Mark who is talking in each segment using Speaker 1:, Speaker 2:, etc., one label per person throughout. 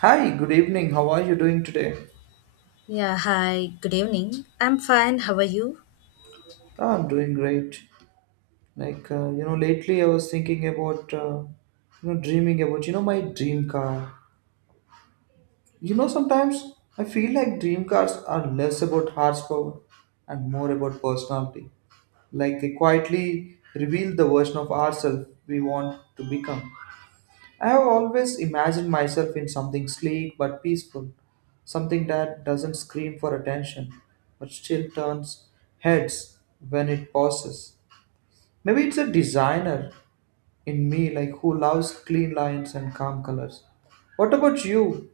Speaker 1: Hi, good evening. How are you doing today?
Speaker 2: Yeah, hi, good evening. I'm fine, how are you?
Speaker 1: I'm doing great. Lately I was thinking about, dreaming about, my dream car. Sometimes I feel like dream cars are less about horsepower and more about personality. Like, they quietly reveal the version of ourselves we want to become. I have always imagined myself in something sleek but peaceful, something that doesn't scream for attention but still turns heads when it passes. Maybe it's a designer in me like who loves clean lines and calm colors. What about you?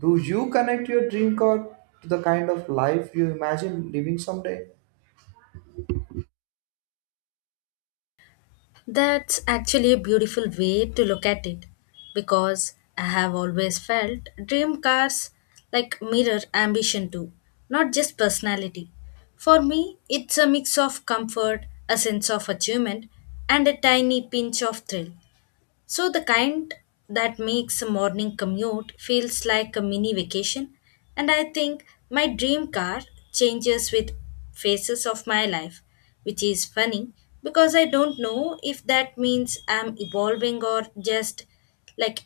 Speaker 1: Do you connect your dream car to the kind of life you imagine living someday?
Speaker 2: That's actually a beautiful way to look at it because I have always felt dream cars like mirror ambition too, not just personality. For me, it's a mix of comfort, a sense of achievement, and a tiny pinch of thrill. So, the kind that makes a morning commute feels like a mini vacation, and I think my dream car changes with phases of my life, which is funny because I don't know if that means I'm evolving or just like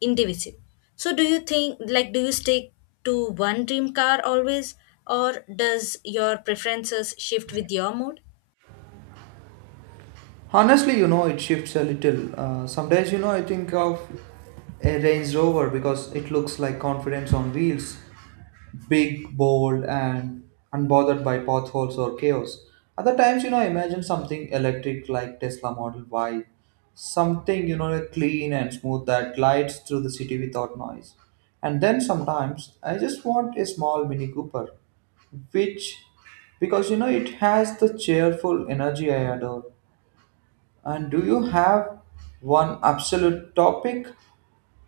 Speaker 2: indivisible. So, do you think, like, do you stick to one dream car always, or does your preferences shift with your mood?
Speaker 1: Honestly, it shifts a little. Some days, I think of a Range Rover because it looks like confidence on wheels. Big, bold, and unbothered by potholes or chaos. Other times, imagine something electric like Tesla Model Y, something, clean and smooth that glides through the city without noise. And then sometimes I just want a small Mini Cooper, which, because it has the cheerful energy I adore. And do you have one absolute topic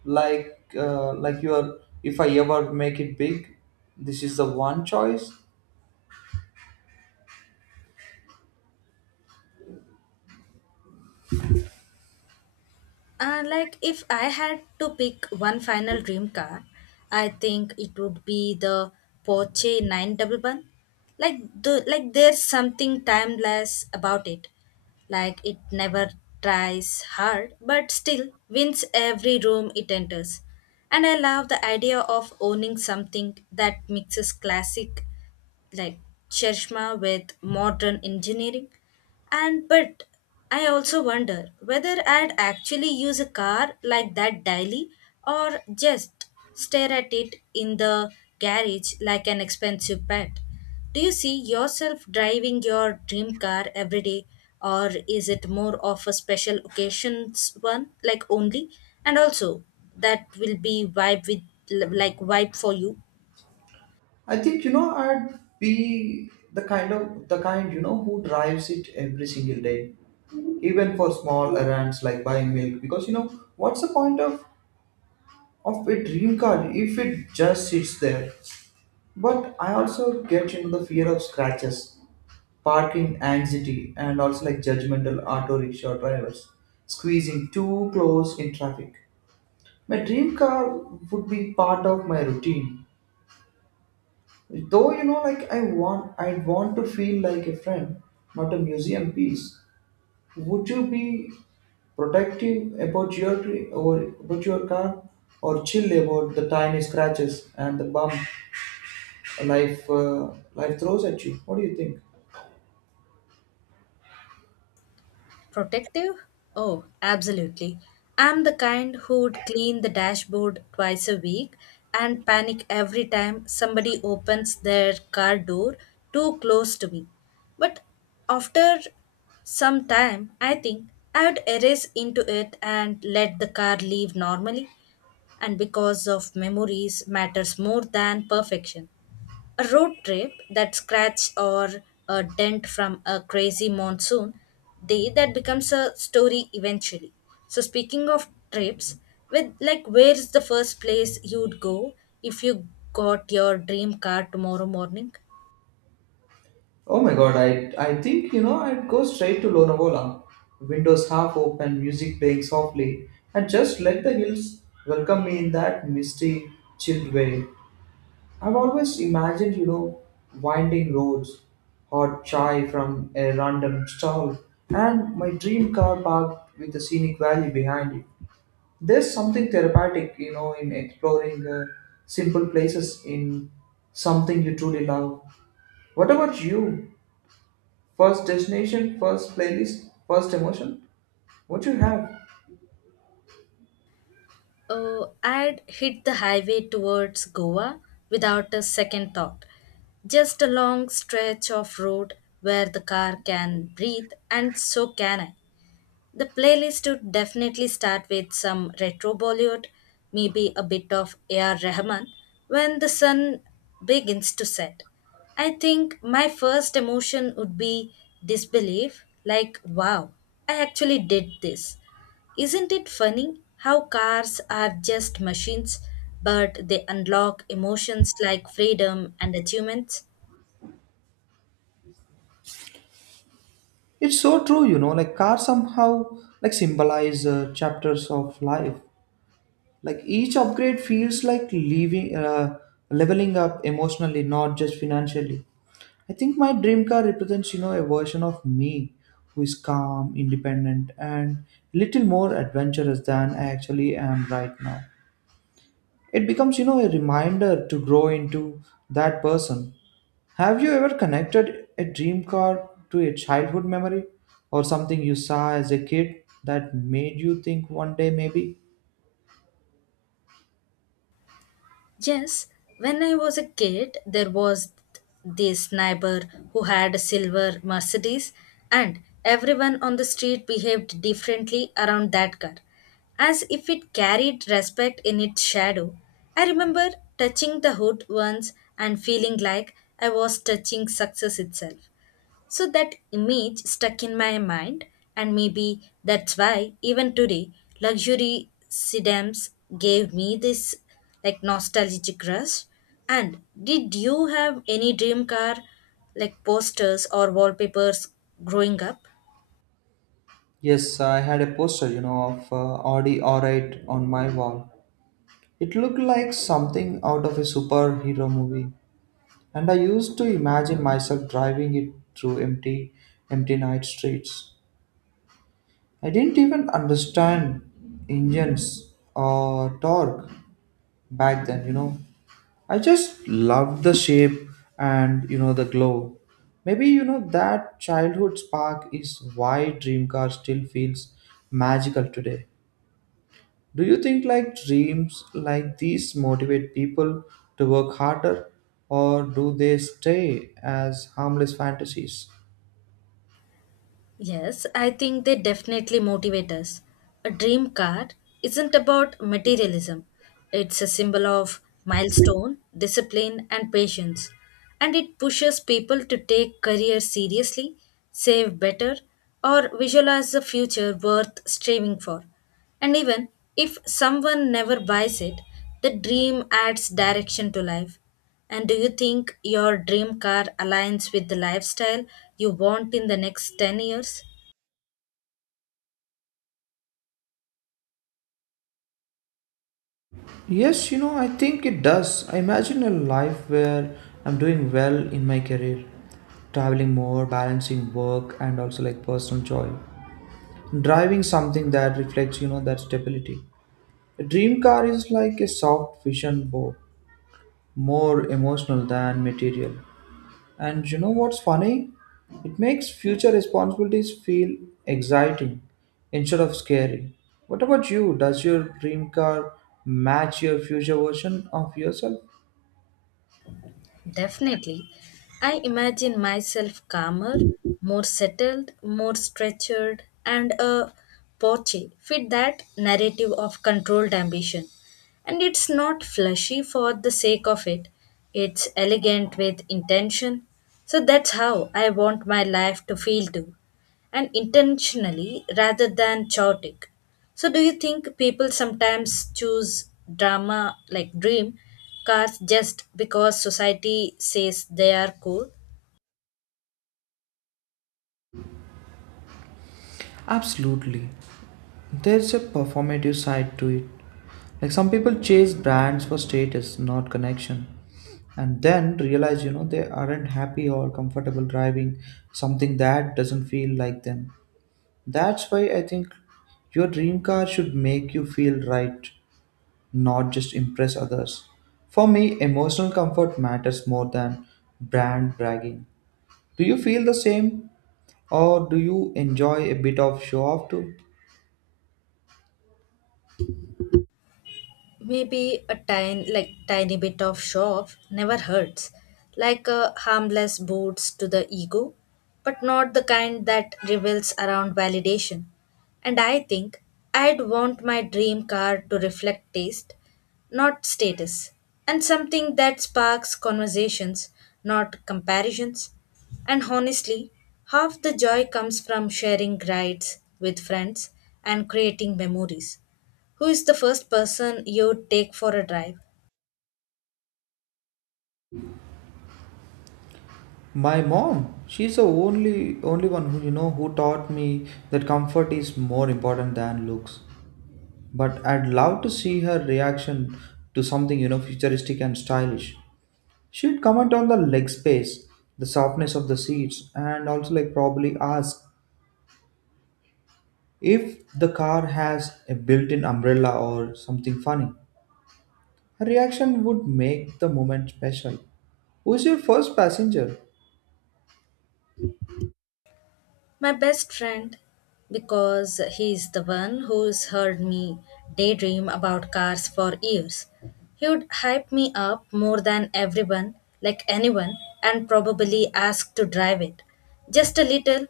Speaker 1: like you are, if I ever make it big, this is the one choice.
Speaker 2: Like if I had to pick one final dream car, I think it would be the Porsche 911. Like there's something timeless about it. Like it never tries hard but still wins every room it enters. And I love the idea of owning something that mixes classic like Shershma with modern engineering. And but I also wonder whether I'd actually use a car like that daily or just stare at it in the garage like an expensive pet. Do you see yourself driving your dream car every day or is it more of a special occasions one like only? And also that will be vibe with like vibe for you.
Speaker 1: I think I'd be the kind who drives it every single day, even for small errands like buying milk, because what's the point of a dream car if it just sits there? But I also get into the fear of scratches, parking anxiety, and also like judgmental auto rickshaw drivers squeezing too close in traffic. My dream car would be part of my routine. Though you know, I want to feel like a friend, not a museum piece. Would you be protective about your tree or about your car, or chill about the tiny scratches and the bump life throws at you? What do you think?
Speaker 2: Protective? Oh, absolutely. I'm the kind who would clean the dashboard twice a week and panic every time somebody opens their car door too close to me. But after some time, I think I would erase into it and let the car leave normally. And because of memories matters more than perfection. A road trip, that scratch or a dent from a crazy monsoon, day that becomes a story eventually. So speaking of trips, with like where's the first place you'd go if you got your dream car tomorrow morning?
Speaker 1: Oh my god, I think I'd go straight to Lonavala. Windows half open, music playing softly, and just let the hills welcome me in that misty, chilled way. I've always imagined, winding roads, hot chai from a random stall, and my dream car parked with a scenic valley behind it. There's something therapeutic, in exploring simple places in something you truly love. What about you? First destination, first playlist, first emotion. What you have?
Speaker 2: Oh, I'd hit the highway towards Goa without a second thought. Just a long stretch of road where the car can breathe, and so can I. The playlist would definitely start with some retro Bollywood, maybe a bit of A.R. Rahman when the sun begins to set. I think my first emotion would be disbelief, like, wow, I actually did this. Isn't it funny how cars are just machines, but they unlock emotions like freedom and achievements?
Speaker 1: It's so true, like cars somehow like symbolize chapters of life. Like each upgrade feels like leveling up emotionally, not just financially. I think my dream car represents, a version of me who is calm, independent, and little more adventurous than I actually am right now. It becomes, a reminder to grow into that person. Have you ever connected a dream car to a childhood memory or something you saw as a kid that made you think one day maybe?
Speaker 2: Yes, when I was a kid, there was this neighbor who had a silver Mercedes, and everyone on the street behaved differently around that car, as if it carried respect in its shadow. I remember touching the hood once and feeling like I was touching success itself. So that image stuck in my mind, and maybe that's why even today, luxury sedans gave me this like nostalgic rush. And did you have any dream car like posters or wallpapers growing up?
Speaker 1: Yes, I had a poster, of Audi R8 on my wall. It looked like something out of a superhero movie, and I used to imagine myself driving it through empty night streets. I didn't even understand engines or torque back then, I just love the shape and the glow. Maybe that childhood spark is why dream car still feels magical today. Do you think like dreams like these motivate people to work harder, or do they stay as harmless fantasies?
Speaker 2: Yes, I think they definitely motivate us. A dream car isn't about materialism, it's a symbol of milestone, discipline, and patience. And it pushes people to take career seriously, save better, or visualize a future worth striving for. And even if someone never buys it, the dream adds direction to life. And do you think your dream car aligns with the lifestyle you want in the next 10 years?
Speaker 1: Yes, I think it does. I imagine a life where I'm doing well in my career, traveling more, balancing work and also like personal joy, driving something that reflects that stability. A dream car is like a soft vision board, more emotional than material, and what's funny, it makes future responsibilities feel exciting instead of scary. What about you? Does your dream car match your future version of yourself?
Speaker 2: Definitely. I imagine myself calmer, more settled, more structured, and a Porsche fit that narrative of controlled ambition. And it's not flashy for the sake of it, it's elegant with intention. So that's how I want my life to feel too and intentionally rather than chaotic. So, do you think people sometimes choose drama like dream cars just because society says they are cool?
Speaker 1: Absolutely. There's a performative side to it. Like some people chase brands for status, not connection, and then realize they aren't happy or comfortable driving something that doesn't feel like them. That's why I think your dream car should make you feel right, not just impress others. For me, emotional comfort matters more than brand bragging. Do you feel the same, or do you enjoy a bit of show off too?
Speaker 2: Maybe a tiny bit of show off never hurts, like a harmless boost to the ego, but not the kind that reveals around validation. And I think I'd want my dream car to reflect taste, not status, and something that sparks conversations, not comparisons. And honestly, half the joy comes from sharing rides with friends and creating memories. Who is the first person you'd take for a drive?
Speaker 1: My mom. She's the only one who who taught me that comfort is more important than looks. But I'd love to see her reaction to something, futuristic and stylish. She'd comment on the leg space, the softness of the seats, and also, like, probably ask if the car has a built in umbrella or something funny. Her reaction would make the moment special. Who's your first passenger?
Speaker 2: My best friend, because he's the one who's heard me daydream about cars for years. He would hype me up more than everyone, like anyone, and probably ask to drive it. Just a little,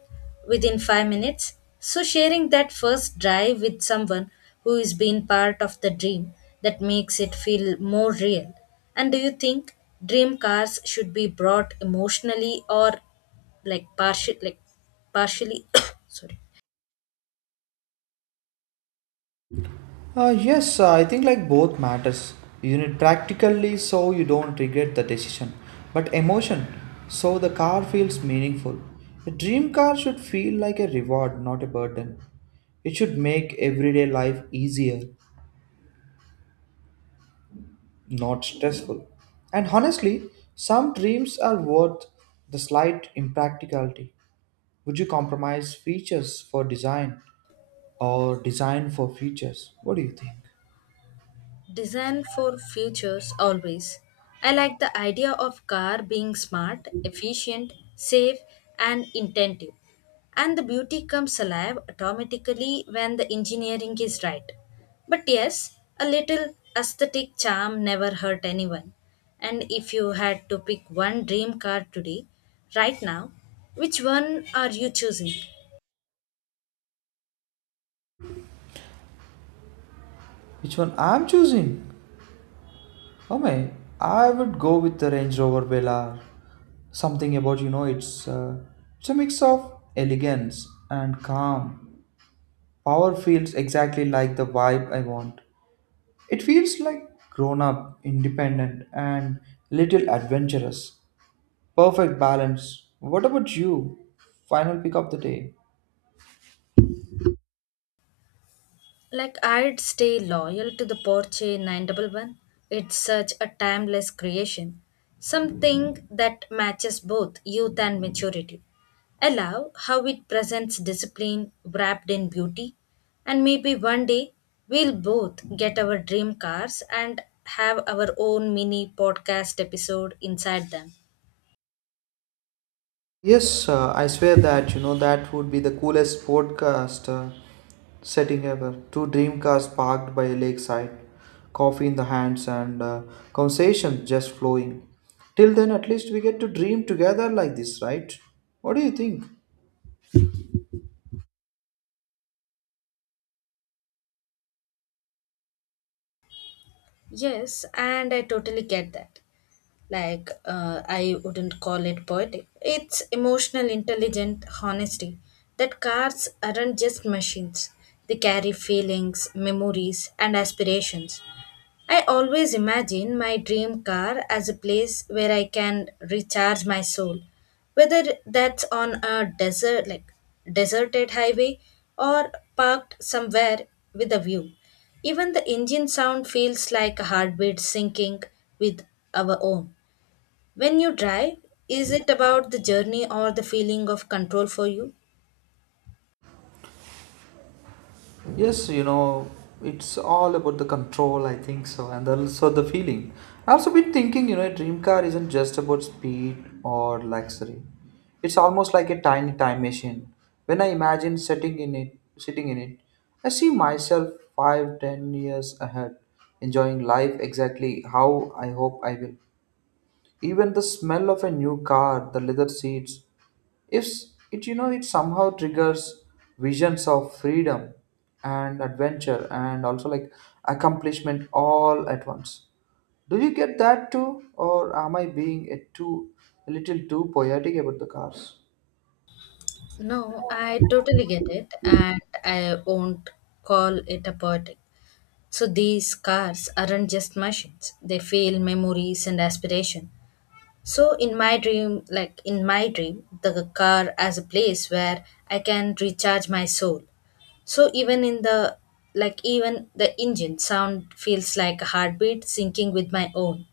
Speaker 2: within 5 minutes. So, sharing that first drive with someone who is being part of the dream that makes it feel more real. And do you think dream cars should be brought emotionally or like partial partially sorry.
Speaker 1: Yes, I think like both matters. You need practically so you don't regret the decision, but emotion so the car feels meaningful. A dream car should feel like a reward, not a burden. It should make everyday life easier, not stressful. And honestly, some dreams are worth the slight impracticality. Would you compromise features for design or design for features? What do you think?
Speaker 2: Design for futures always. I like the idea of car being smart, efficient, safe, and intentive, and the beauty comes alive automatically when the engineering is right. But yes, a little aesthetic charm never hurt anyone. And if you had to pick one dream car today right now, which one are you choosing?
Speaker 1: Which one I'm choosing? Oh my, I would go with the Range Rover Velar. Something about it's a mix of elegance and calm. Power feels exactly like the vibe I want. It feels like grown up, independent, and little adventurous. Perfect balance. What about you? Final pick of the day.
Speaker 2: Like I'd stay loyal to the Porsche 911. It's such a timeless creation, something that matches both youth and maturity. I love how it presents discipline wrapped in beauty, and maybe one day we'll both get our dream cars and have our own mini podcast episode inside them.
Speaker 1: Yes, I swear that that would be the coolest podcast setting ever. Two dream cars parked by a lakeside, coffee in the hands, and conversation just flowing. Till then, at least we get to dream together like this, right? What do you think?
Speaker 2: Yes, and I totally get that. I wouldn't call it poetic. It's emotional, intelligent honesty that cars aren't just machines, they carry feelings, memories, and aspirations. I always imagine my dream car as a place where I can recharge my soul, whether that's on a desert, like deserted highway, or parked somewhere with a view. Even the engine sound feels like a heartbeat syncing with our own. When you drive, is it about the journey or the feeling of control for you?
Speaker 1: Yes, it's all about the control, I think so, and also the feeling. I've also been thinking, a dream car isn't just about speed or luxury. It's almost like a tiny time machine. When I imagine sitting in it, I see myself five, 10 years ahead, enjoying life exactly how I hope I will. Even the smell of a new car, the leather seats, if it you know it somehow triggers visions of freedom and adventure and also like accomplishment all at once. Do you get that too, or am I being a little too poetic about the cars?
Speaker 2: No, I totally get it, and I won't call it a poetic. So these cars aren't just machines, they feel memories and aspiration. So in my dream, the car as a place where I can recharge my soul. So even in the like even the engine sound feels like a heartbeat syncing with my own.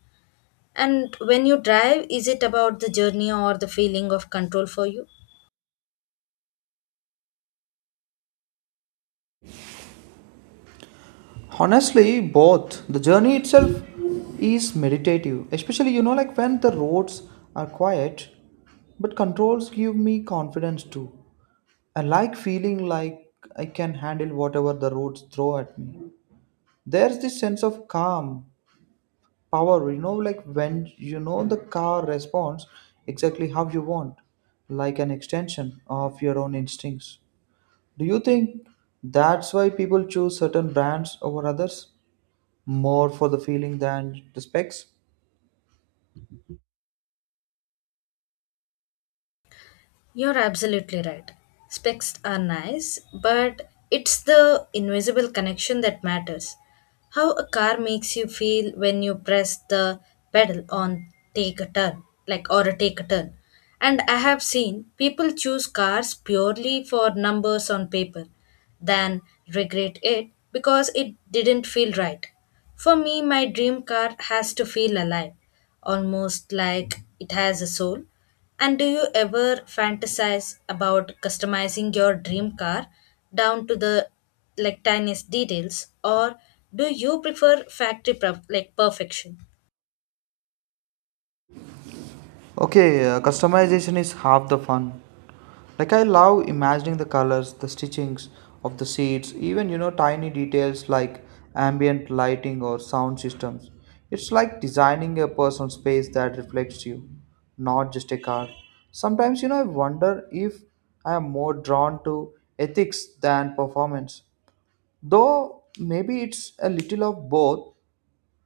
Speaker 2: And when you drive, is it about the journey or the feeling of control for you?
Speaker 1: Honestly, both. The journey itself is meditative, especially like when the roads are quiet, but controls give me confidence too. I like feeling like I can handle whatever the roads throw at me. There's this sense of calm power like when the car responds exactly how you want, like an extension of your own instincts. Do you think that's why people choose certain brands over others, more for the feeling than the specs?
Speaker 2: You're absolutely right. Specs are nice, but it's the invisible connection that matters. How a car makes you feel when you press the pedal on take a turn, like or a take a turn. And I have seen people choose cars purely for numbers on paper than regret it because it didn't feel right. For me, my dream car has to feel alive, almost like it has a soul. And do you ever fantasize about customizing your dream car down to the like tiniest details, or do you prefer factory perfection?
Speaker 1: Okay, customization is half the fun. Like I love imagining the colors, the stitchings of the seats, even tiny details like ambient lighting or sound systems. It's like designing a personal space that reflects you, not just a car. Sometimes I wonder if I am more drawn to ethics than performance. Though maybe it's a little of both.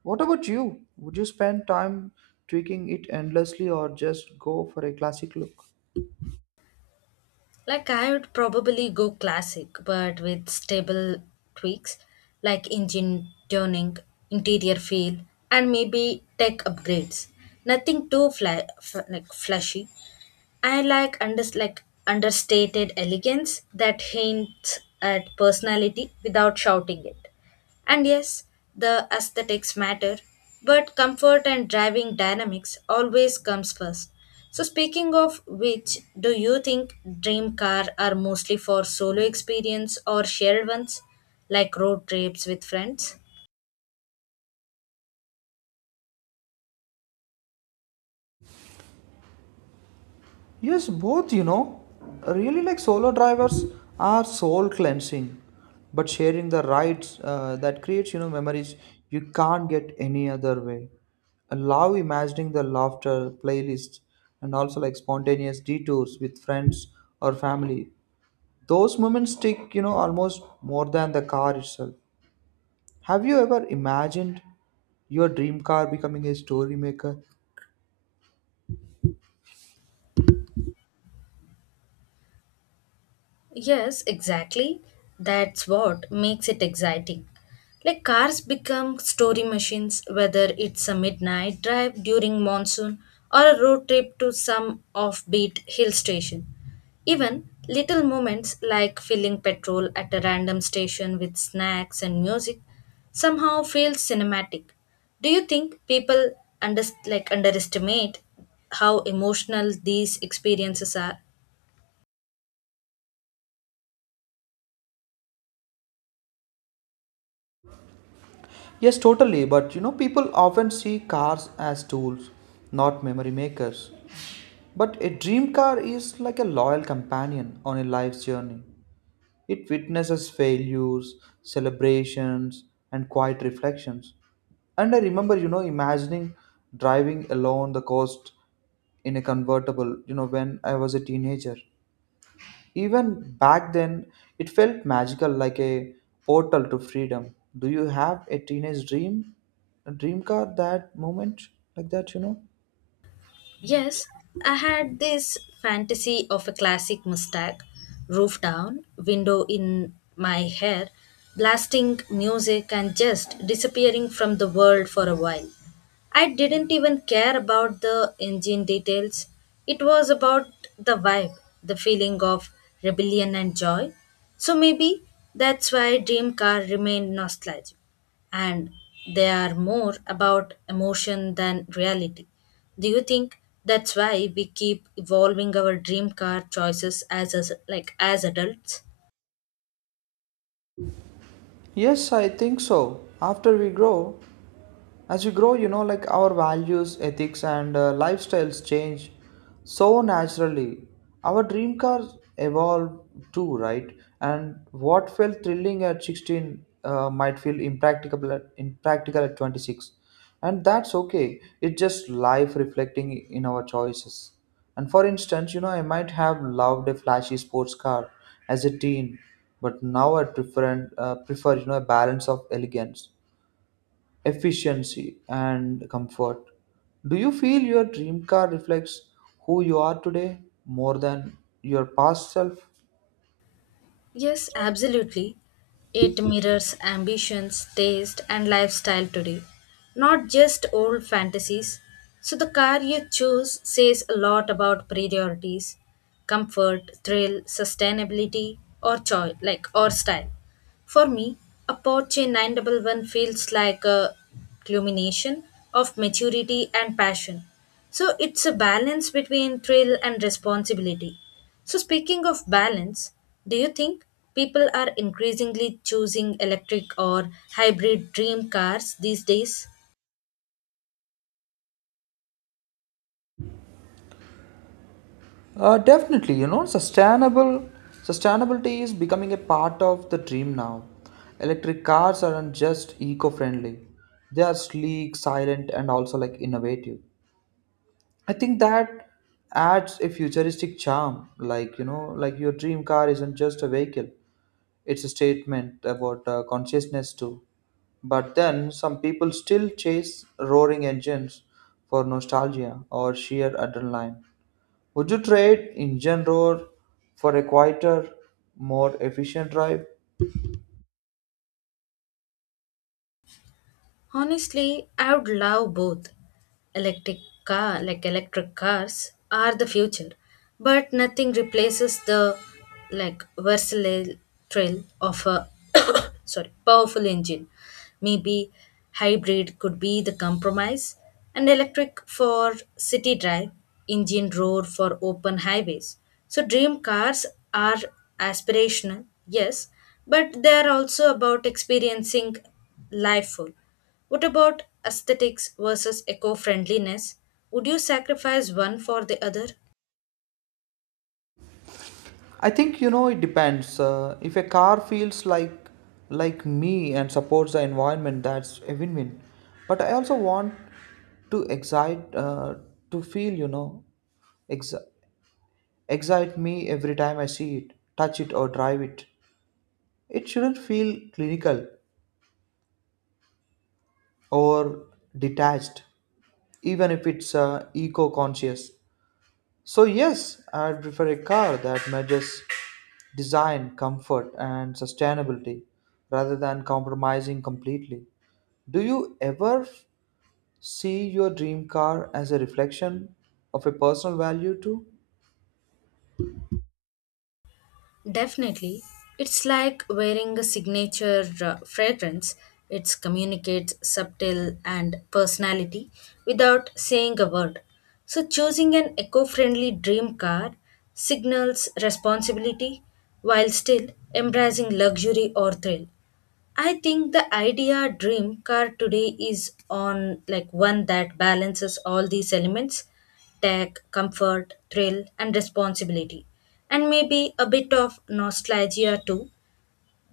Speaker 1: What about you? Would you spend time tweaking it endlessly or just go for a classic look?
Speaker 2: Like I would probably go classic, but with stable tweaks like engine tuning, interior feel, and maybe tech upgrades. Nothing too flashy, I like understated elegance that hints at personality without shouting it. And yes, the aesthetics matter, but comfort and driving dynamics always comes first. So speaking of which, do you think dream car are mostly for solo experience or shared ones like road trips with friends?
Speaker 1: Yes, both, Really, like solo drivers are soul cleansing, but sharing the rides, that creates, memories you can't get any other way. I love imagining the laughter playlists and also like spontaneous detours with friends or family. Those moments stick, almost more than the car itself. Have you ever imagined your dream car becoming a story maker?
Speaker 2: Yes, exactly. That's what makes it exciting. Like cars become story machines, whether it's a midnight drive during monsoon or a road trip to some offbeat hill station. Even little moments like filling petrol at a random station with snacks and music somehow feel cinematic. Do you think people underestimate how emotional these experiences are?
Speaker 1: Yes, totally, but people often see cars as tools, not memory makers. But a dream car is like a loyal companion on a life's journey. It witnesses failures, celebrations, and quiet reflections. And I remember, imagining driving along the coast in a convertible, when I was a teenager. Even back then, it felt magical like a portal to freedom. Do you have a teenage dream? A dream car that moment like that,
Speaker 2: Yes, I had this fantasy of a classic Mustang, roof down, window in my hair, blasting music and just disappearing from the world for a while. I didn't even care about the engine details. It was about the vibe, the feeling of rebellion and joy. So maybe that's why dream car remained nostalgic and they are more about emotion than reality. Do you think that's why we keep evolving our dream car choices as adults?
Speaker 1: Yes, I think so. After we grow As we grow, like our values, ethics, and lifestyles change so naturally. Our dream cars evolve too, right? And what felt thrilling at 16 might feel impractical at 26. And that's okay. It's just life reflecting in our choices. And for instance, I might have loved a flashy sports car as a teen, but now I prefer a balance of elegance, efficiency, and comfort. Do you feel your dream car reflects who you are today more than your past self?
Speaker 2: Yes, absolutely. It mirrors ambitions, taste, and lifestyle today, not just old fantasies. So, the car you choose says a lot about priorities, comfort, thrill, sustainability, or choice, like or style. For me, a Porsche 911 feels like a culmination of maturity and passion. So it's a balance between thrill and responsibility. So, speaking of balance, do you think people are increasingly choosing electric or hybrid dream cars these days?
Speaker 1: Definitely, sustainable sustainability is becoming a part of the dream now. Electric cars aren't just eco-friendly; they are sleek, silent, and also like innovative. I think that adds a futuristic charm. Like like your dream car isn't just a vehicle; it's a statement about consciousness too. But then some people still chase roaring engines for nostalgia or sheer adrenaline. Would you trade engine roar for a quieter, more efficient drive?
Speaker 2: Honestly, I would love both. Electric electric cars, are the future, but nothing replaces the like versatile thrill of a sorry powerful engine. Maybe hybrid could be the compromise, and electric for city drive, engine roar for open highways. So dream cars are aspirational, yes, but they are also about experiencing life full. What about aesthetics versus eco friendliness? Would you sacrifice one for the other?
Speaker 1: I think it depends. If a car feels like me and supports the environment, that's a win-win. But I also want to excite, uh, to feel, ex- excite me every time I see it, touch it, or drive it. It shouldn't feel clinical or detached, even if it's eco conscious. So, yes, I'd prefer a car that measures design, comfort, and sustainability rather than compromising completely. Do you ever see your dream car as a reflection of a personal value too?
Speaker 2: Definitely. It's like wearing a signature fragrance. It communicates subtle and personality without saying a word. So, choosing an eco friendly dream car signals responsibility while still embracing luxury or thrill. I think the idea dream car today is on like one that balances all these elements: tech, comfort, thrill, and responsibility, and maybe a bit of nostalgia too.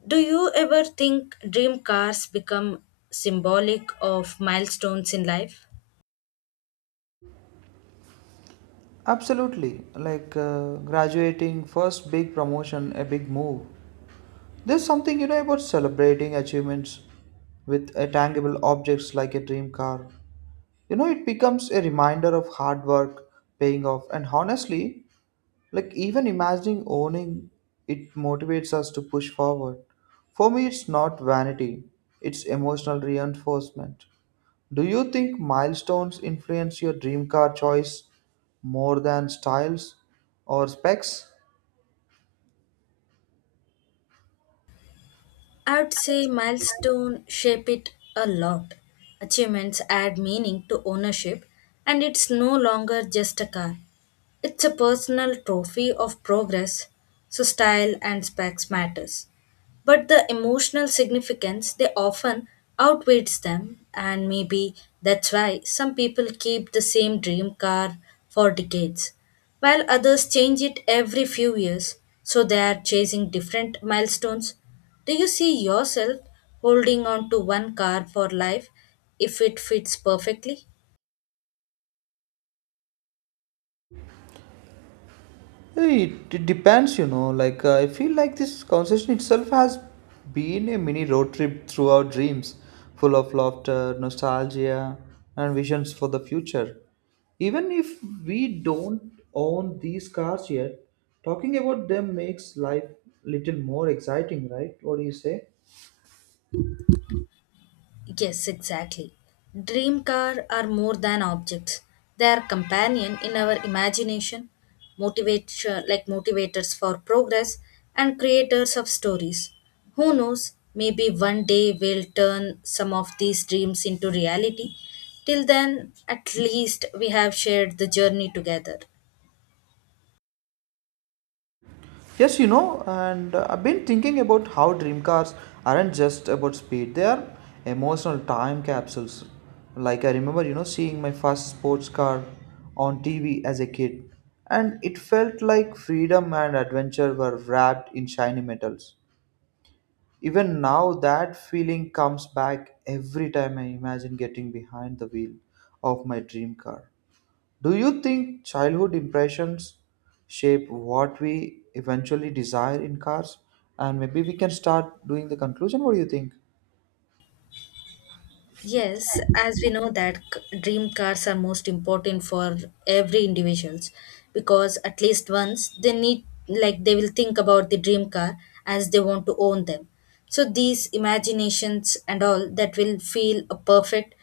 Speaker 2: Do you ever think dream cars become symbolic of milestones in life?
Speaker 1: Absolutely, like graduating, first big promotion, a big move. There's something about celebrating achievements with a tangible objects like a dream car. It becomes a reminder of hard work paying off, and honestly, like, even imagining owning it motivates us to push forward. For me, it's not vanity, it's emotional reinforcement. Do you think milestones influence your dream car choice more than styles or specs?
Speaker 2: I'd say milestone shape it a lot. Achievements add meaning to ownership and it's no longer just a car. It's a personal trophy of progress, so style and specs matters. But the emotional significance they often outweighs them and maybe that's why some people keep the same dream car for decades while others change it every few years so they are chasing different milestones. Do you see yourself holding on to one car for life if it fits perfectly?
Speaker 1: It depends, I feel like this conversation itself has been a mini road trip through our dreams, full of laughter, nostalgia, and visions for the future. Even if we don't own these cars yet, talking about them makes life little more exciting, right? What do you say?
Speaker 2: Yes, exactly. Dream car are more than objects. They are companion in our imagination, motivation like motivators for progress and creators of stories. Who knows, maybe one day we'll turn some of these dreams into reality. Till then, at least we have shared the journey together.
Speaker 1: Yes, and I've been thinking about how dream cars aren't just about speed, they are emotional time capsules. Like, I remember, seeing my first sports car on TV as a kid, and it felt like freedom and adventure were wrapped in shiny metals. Even now, that feeling comes back every time I imagine getting behind the wheel of my dream car. Do you think childhood impressions shape what we eventually desire in cars? And maybe we can start doing the conclusion. What do you think?
Speaker 2: Yes, as we know that dream cars are most important for every individuals because at least once they need like they will think about the dream car as they want to own them. So these imaginations and all that will feel a perfect,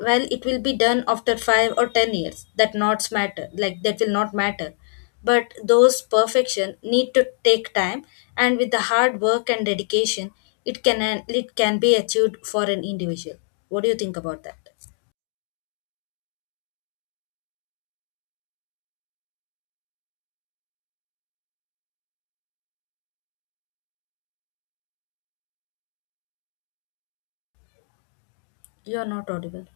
Speaker 2: well, it will be done after 5 or 10 years, that not matter, like that will not matter, but those perfection need to take time, and with the hard work and dedication it can it can be achieved for an individual. What do you think about that? You are not audible.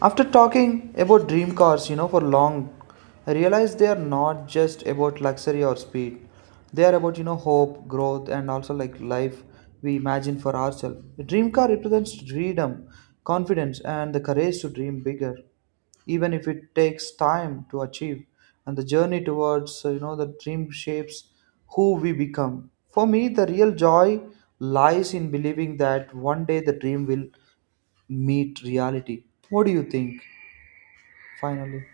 Speaker 1: After talking about dream cars, for long, I realized they are not just about luxury or speed. They are about, hope, growth, and also like life we imagine for ourselves. The dream car represents freedom, confidence, and the courage to dream bigger, even if it takes time to achieve. And the journey towards, the dream shapes who we become. For me, the real joy lies in believing that one day the dream will meet reality. What do you think? Finally,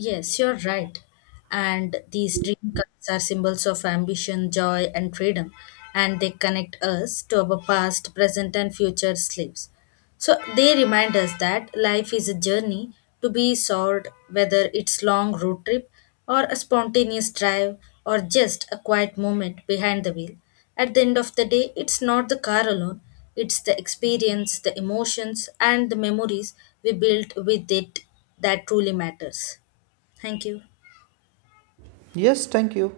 Speaker 2: Yes, you're right. And these dream cards are symbols of ambition, joy, and freedom, and they connect us to our past, present, and future lives. So they remind us that life is a journey to be soared, whether it's long road trip or a spontaneous drive or just a quiet moment behind the wheel. At the end of the day, it's not the car alone, it's the experience, the emotions, and the memories we built with it that truly matters. Thank you.
Speaker 1: yes, thank you.